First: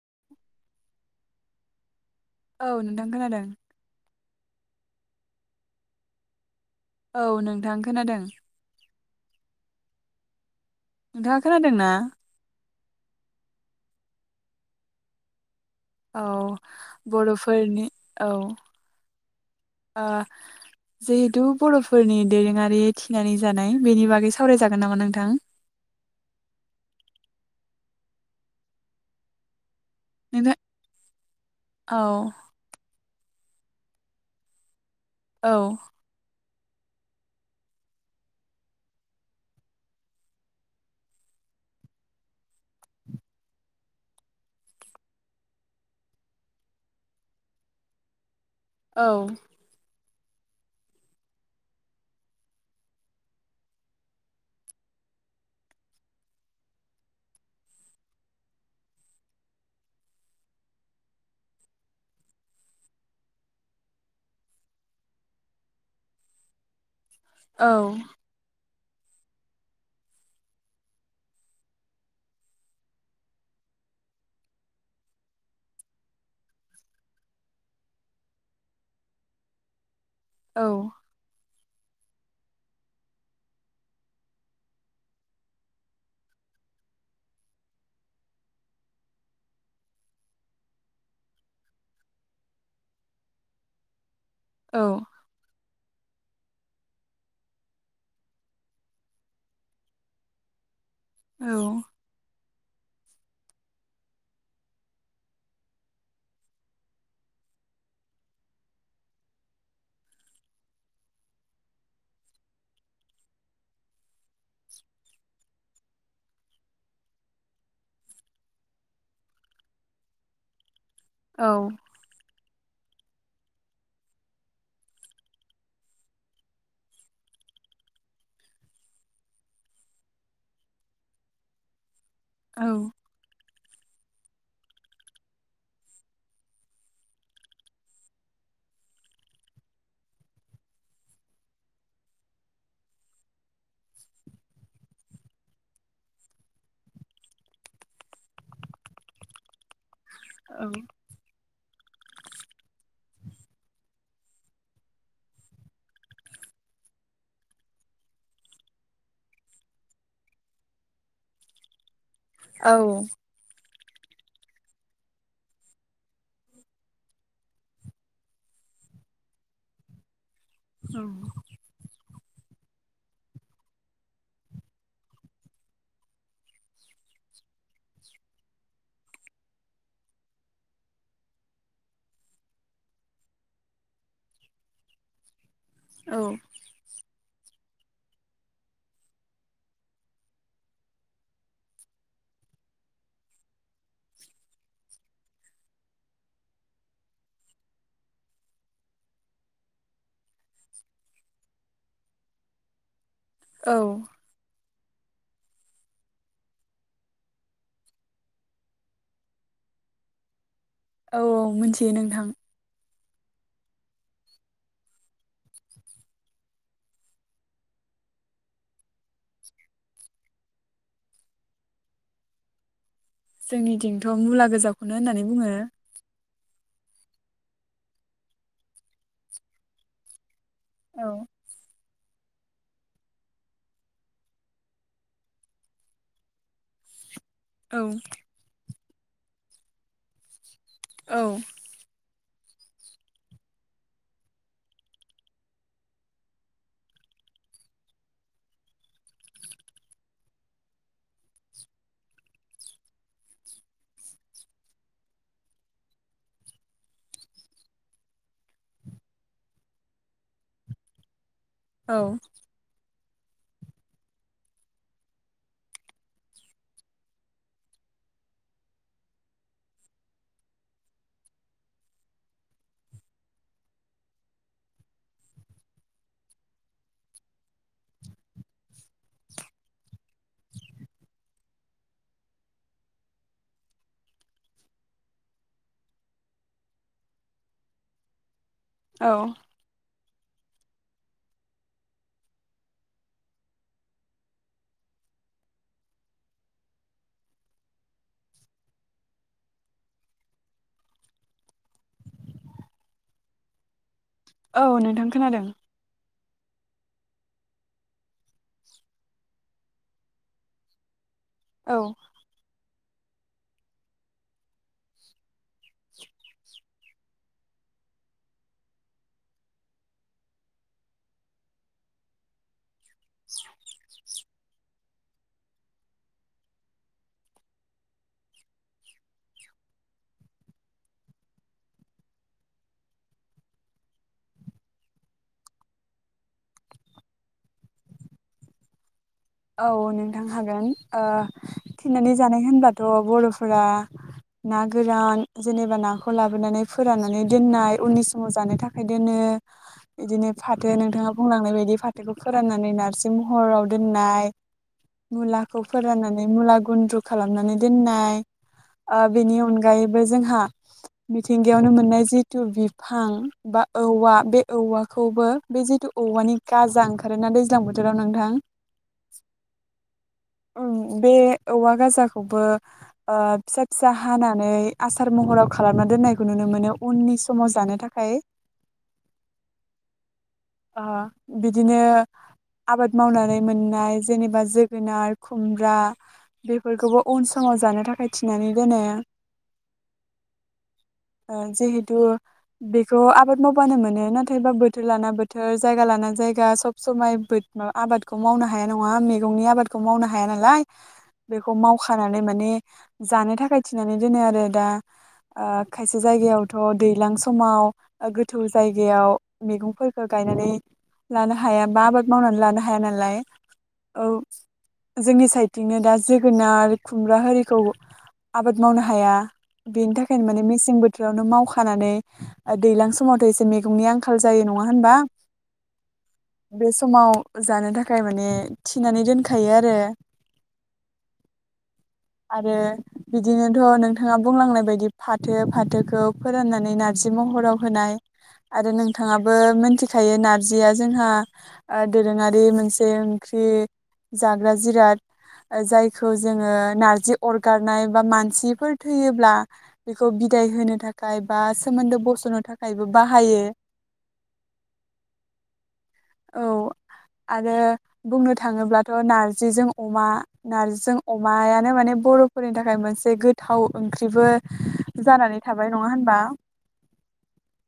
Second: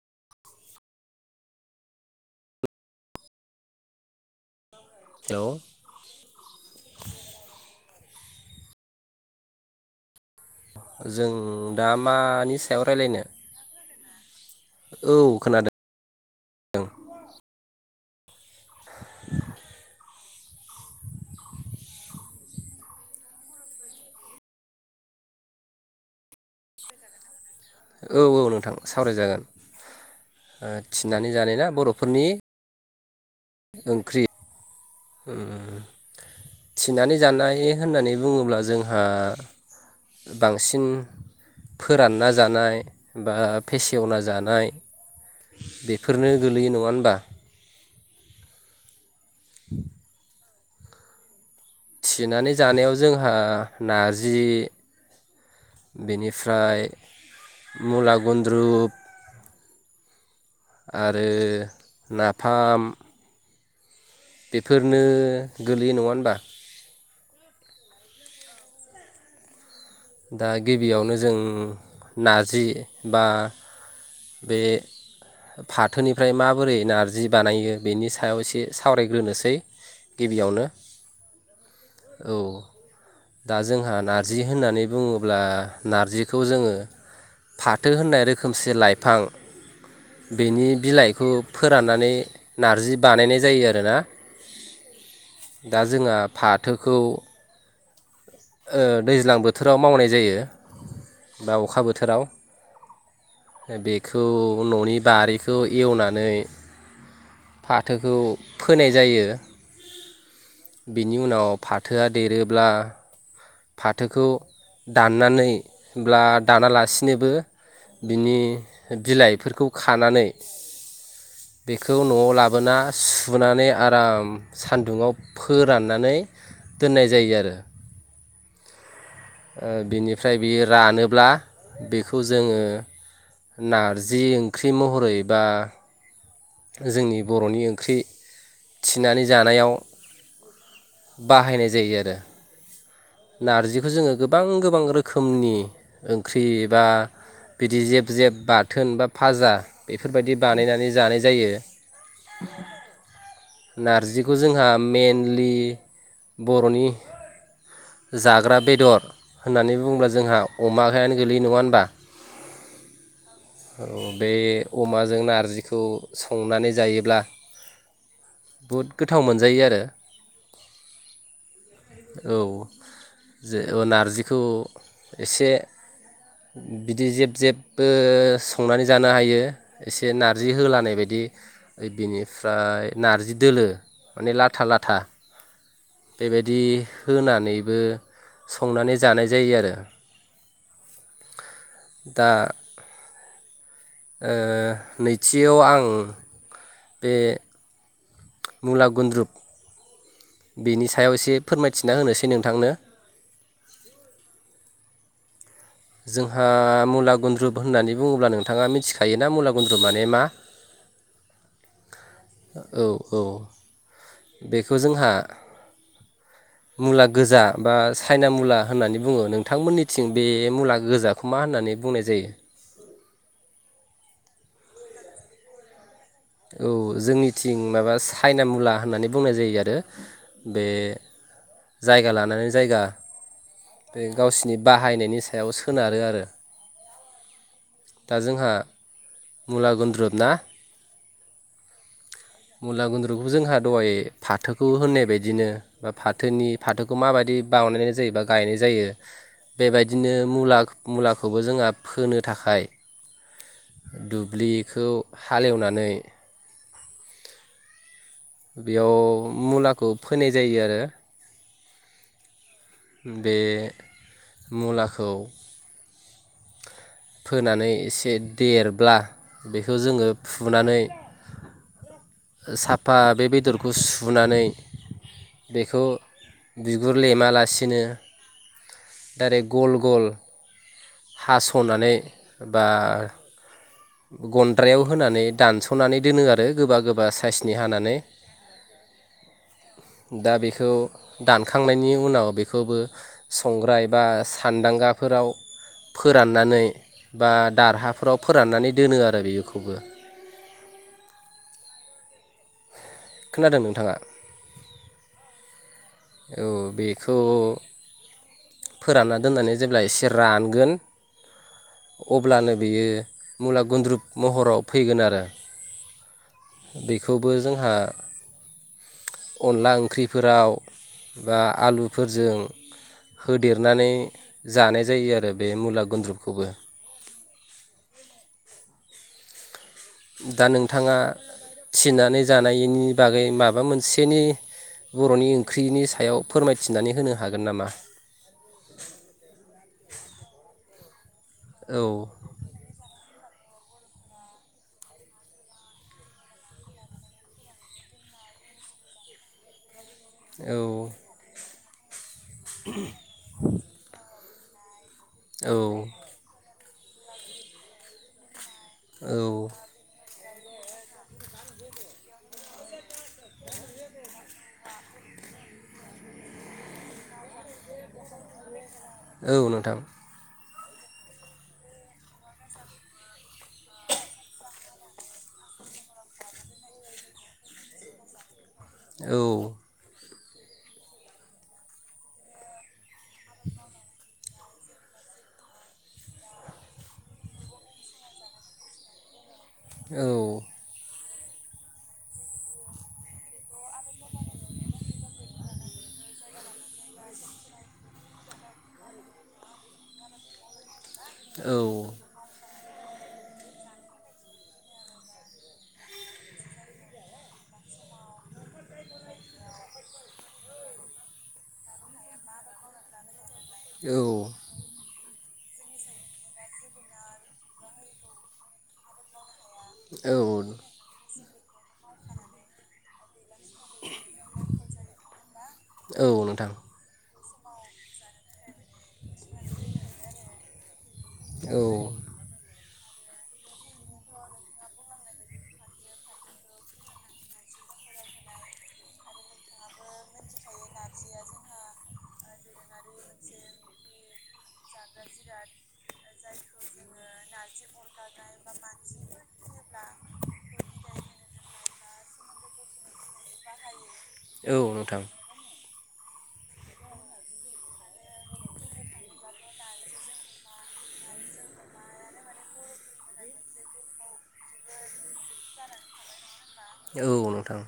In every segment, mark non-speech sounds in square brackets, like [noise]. [inaudible] औ नोंथां खोनादों। लौ औ नोंथां खोनादों। जों नोंथाङा खोनादों ना दा मानि सा सायावरायलायनो? औ खोनादों। औ बर'फोरनि औ। [unintelligible] ओ जिहेथु बर'फोरनि दोरोङारि थिनानै जानाय बेनि बागै सावरायजागोन नामा नोंथां? औ औ नोंथां सावरायजागोन। नोंथां ओ थिनानै जानाय ना औ बर'फोरनि ओंख्रि औ ओम थिनानै जानाय होननानै बुङोब्ला जोंहा बांसिन फोरानना जानाय बा फेसेवना जानाय बेफोरनो गोलैयो नङा होनबा? औ। [unintelligible] थिनानै जानायाव जोंहा नारजि बेनिफ्राय मुला गुन्द्रुप आरो नाफाम बेफोरनो गोलैयो नङा होनबा? औ। दा गिबियावनो जों नारजि बा बे फाथोनिफ्राय माबोरै नारजि बानायो बेनि सायाव एसे सावरायग्रोनोसै। औ गिबियावनो। औ दा जोंहा नारजि होननानै बुङोब्ला नारजिखौ जोङो फाथो होननाय रोखोमसे लाय फां बेनि बिलाइखौ फोराननानै नार्जि बानायनाय जायो आरोना। औ। दा जोंहा फाथोखौ ओ दैज्लां बोथोराव मावनाय जायो। औ बा अखा बोथोराव। बेखौ न'नि बारिखौ एवनानै फाथोखौ फोनाय जायो। बिनि उनाव फाथोआ देरोब्ला फाथोखौ दाननानै ब्ला दानालासिनोबो बिनि बिलाइफोरखौ खानानै औ बेखौ नआव लाब बोना सुनानै आराम सानदुंआव फोराननानै दोननाय जायो आरो। ओ बिनिफ्राय बियो रानोब्ला बेख खौ जोङो नारजि ओंख्रि महरै बा जोंनि बर'नि ओंख्रि थिनानै जानायाव बाहायनाय जायो आरो। नारजिखौ जोङो गोबां गोबां रोखोमनि ओंख्रि बा बिदि जेब जेब बाथोन बा फाजा बेफोरबायदि बानायनानै जानाय जायो। लांदां लांदां नारजिखौ जोंहा मइेनलि बर'नि जाग्रा बेदर होननानै बुङोब्ला जोंहा अमायानो गोलैयो नङा होनबा? औ। औ बे अमाजों नारजिखौ संनानै जायोब्ला बहुद गोथाव मोनजायो आरो। औ। औ। जे ओ नारजिखौ एसे बिदि जेब जेबबो संनानै जानो हायो एसे नार्जि होलानाय बायदि बिनिफ्राय नार्जि दोलो माने लाथा लाथा औ बेबायदि होनानै बो संनानै जानाय जायो आरो। दा ओ नैथियाव आं बे मुला गुन्द्रुुब बेनि सायाव एसे फोरमायथिना होनोसै नोंथांनो। औ जोंहा मुला गुन्द्रुुब होननानै बुङोब्ला नोंथाङा मिथिखायोना मुला गुन्द्रु माने मा? औ औ मोनथियो नोंथां। औ औ बेखौ जोंहा मुला गोजा बा चायना मुला होननानै बुङो नोंथांमोननिथिं बे मुला गोजाखौ मा होननानै बुंनाय जायो। जोंनि थिंथ मुला गोजाखौनो होननानै बुङो। औ जोंनिथिं माबा चाइना मुला होननानै बुंनाय जायो आरो। बे औ जायगा लान नानै जायगा बे गावसिनि बाहायनायनि सायाव सोनारो आरो। औ दा जोंहा मुला गन्द्रुब ना। औ। मुला गुन्द्रुखौ जोंहा दहाय फाथोखौ होननाय बायदिनो बा फाथोनि फाथोखौ माबायदि बावानायनाय जायो बा गायनाय जायो बेबायदिनो मुला मुलाखौबो जोंहा फोनो थाखाय दुब्लिखौ हालेवनानै बेयाव मुलाखौ फोनाय जायो आरो। औ। ओम बे मुलाखौ फोनानै एसे देरब्ला बेखौ जोङो फुनानै साफा बे बेदरखौ सुनानै बेखौ बिगुर लेमालासिनो दाइरेक गल गल हास'नानै बा गन्द्रायाव होनानै दानस'नानै दोनो आरो गोबा गोबा साइसनि हानानै। औ। दा बेखौ दानखांनायनि उनाव बेखौबो संग्राय बा सान्दांगाफोराव फोराननानै बा दारहाफोराव फोराननानै दोनो आरो बेखौबो। खोनादों नोंथाङा? औ नोंथां खोनादों। औ बेखौ फोरानना दोननानै जेब्ला एसे रानगोन औ अब्लानो बेयो मुला गुन्द्रुुब महराव फैगोन आरो। [inaudible] बेख खौबो जोंहा अनला ओंख्रिफोराव बा आलुफोरजों होदेरनानै जानाय जायो आरो बे मुला गुन्द्रुुखौबो दा नोंथाङा थिनानै जानायनि बागै माबा मोनसेनि बर'नि ओंख्रिनि सायाव फोरमायथिनानै होनो हागोन नामा? औ नोंथां हागोन ओ औ थिनानै जानाय होनबाथ' बर' फोर ना गोरान जेनेबा नाखौ लाबोनानै फोराननानै दोननाय उननि समाव जानो थाखाय दोनो। बिदिनो औ फाथो नोंथाङा बुंलांनाय बायदि बेखौ फोराननानै नार्जि महराव दोननाय। [inaudible] औ मुलाखौ फोराननानै मुला गुन्द्रु खालामनानै दोननाय ओ बेनि औ अनगायैबो जोंहा मिथिंगायावनो मोननाय जिथु बिफां बा औवा बे औवाखौबो बे जिथु औवानि गाजा ओंखारोना दैज्लां बोथोराव नोंथां औ नोंथां ओम बे औवा गाजाखौबो फिसा फिसा हानानै आसार महराव खालामना दोननायखौ नुनो मोनो उननि समाव जानो थाखाय। औ ओ बिदिनो आबाद मावनानै मोननाय जेनेबा जोगोनार खुमब्रा बेफोरखौबो उन समाव जानो थाखाय थिनानै दोनो। औ ओ जिहेथु बेखौ आबाद मावबानो मोनो नाथायबा बोथोर लाना बोथो बोथोर जायगा लाना जायगा सब समाय माबा आबादखौ मावनो हाया नङा मैगंनि आबादखौ मावनो हाया नालाय। औ बेखौ मावखानानै माने जानो थाखाय थिनानै दोनो आरो दा ओ खायसे जायगायावथ' दैज्लां समाव गोथौ जायगायाव मैगं गायनानै लानो हाया बा आबाद मावनानै लानो हाया नालाय। [inaudible] औ जोंनि साइथिंनो दा जोगोनार खुमब्रा आरिखौ आबाद मावनो हाया। बेनि औ थाखायनो माने मेसें बोथोरावनो माव खानानै दैलां समावथ एसे मैनि आंखाल जा नङा होनबा औ नोंथां बे समाव जानो थाखाय माने थिनानै दोनखायो आरो औ आरो बिदिनोथ' नोंथाङा बुंलांनाय बायदि फाथो फाथोखौ फोराननानै नारजि महराव होनाय आरो नोंथाङा बो मिथिखायो नार्जिया जोंहा दोरोङारि मोनसे ओंख्रि जाग्रा जिराद जायखौ जोङो नारजि अरगारनाय बा मानसिफोर थैयोब्ला बेखौ बिदाय होनो थाखाय बा सोमोन्दो बसनो थाखायबो बाहायो। औ नोंथां औ आरो बुंनो थाङोब्लाथ नारजिजों अमा नार्जिजों अमायानो माने बर'फोरनि थाखाय मोनसे गोथाव ओंख्रिबो जानानै थाबाय नङा होनबा? औ नोंथां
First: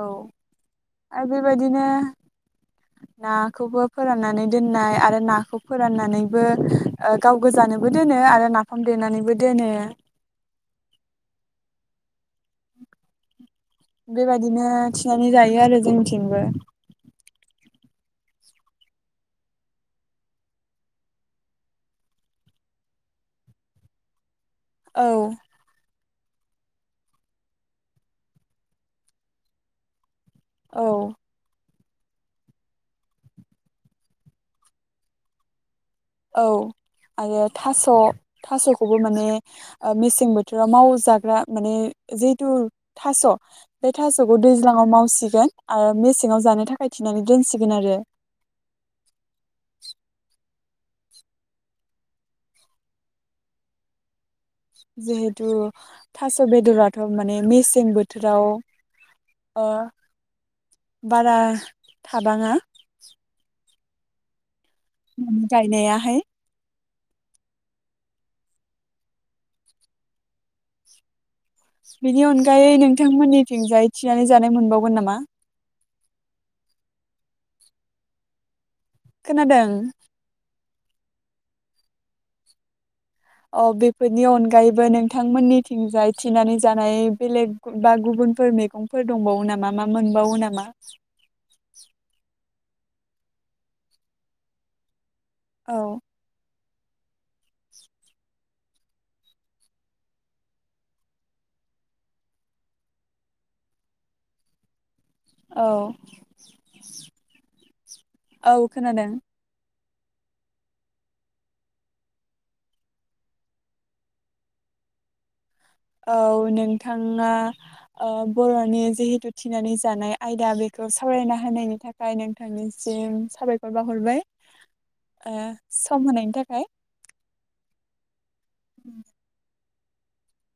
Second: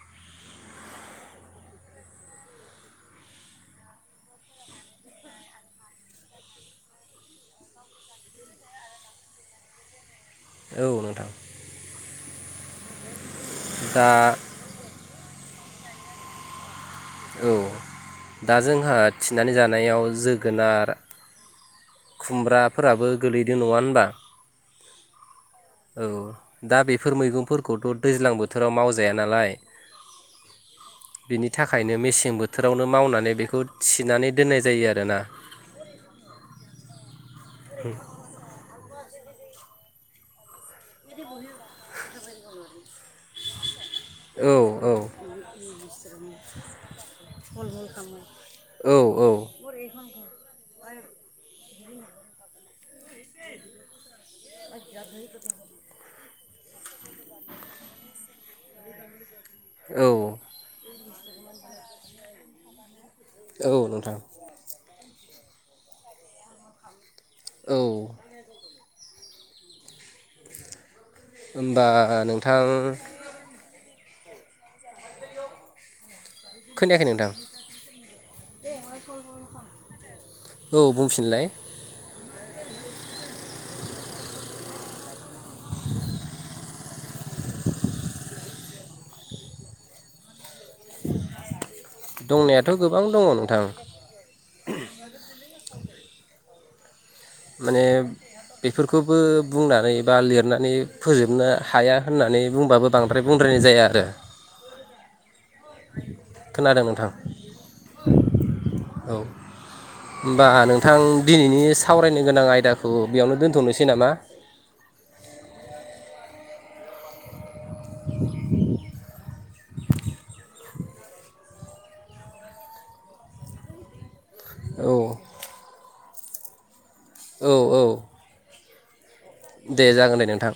औ आरो बेबायदिनो नाखौबो फोराननानै दोननाय आरो नाखौ फोराननानैबो ओ गाव गोजानोबो दोनो आरो नाफाम देनानैबो दोनो औ नोंथां। दा बेबायदिनो नि जायो आरो जोंनिथिंबो। औ दा जोंहा थिनानै जानायाव जोगोनार खुमब्राफोराबो गोलैदों नङा होनबा? औ। औ दा बेफोर मैगंफोरखौथ दैज्लां बोथोराव मावजाया नालाय। औ। बिनि थाखायनो मेसें बोथोरावनो मावनानै बेखौ थिनानै दोननाय जायो आरोना। औ आरो थास' थासखौबो माने ओ मेसें बोथोराव माव जाग्रा माने जिहेतु थास बे थासखौ औ दैज्लाङाव मावसिगोन आरो मेसेङाव जानो थाखाय थिनानै दोनसिगोन आरो। औ [inaudible] [inaudible] जिहेतु थास बेदराथ माने मेसें बोथोराव ओ औ। बारा थाबाङा। औ नोंथां। गायनायाहाय। औ। होमबा बिनि नोंथां अनगायै नोंथांमोननिथिंजाय थिनानै जानाय मोनबावगोन नामा? खोनायाखैनो नोंथां? खोनादों [inaudible] औ बुंफिनलाय। अ बेफोरनि अनगायैबो नोंथांमोननिथिंजाय थिनानै जानाय बेलेग बा गुबुनफोर मैगंफोर दंबावो नामा मा मोनबावो नामा? दंनायाथ' गोबां दङ नोंथां। औ। माने बेफोरखौबो बुंनानै बा लिरनानै फोजोबनो हाया होननानै बुंबाबो बांद्राय बुंद्रायनाय जाया आरो। औ खोनादों नोंथां औ खोनादों। औ होमबा नोंथां दिनैनि सावरायनो गोनां आयदाखौ बेयावनो दोन्थ'नोसै नामा। औ नोंथाङा ओ बर'नि जिहेतु थिनानै जानाय आयदा बेखौ सावरायना होनायनि थाखाय नोंथांनिसिम साबायखर बाहरबाय। औ आ। सम होनायनि थाखाय। औ औ। [inaudible] दे जागोन दे नोंथां।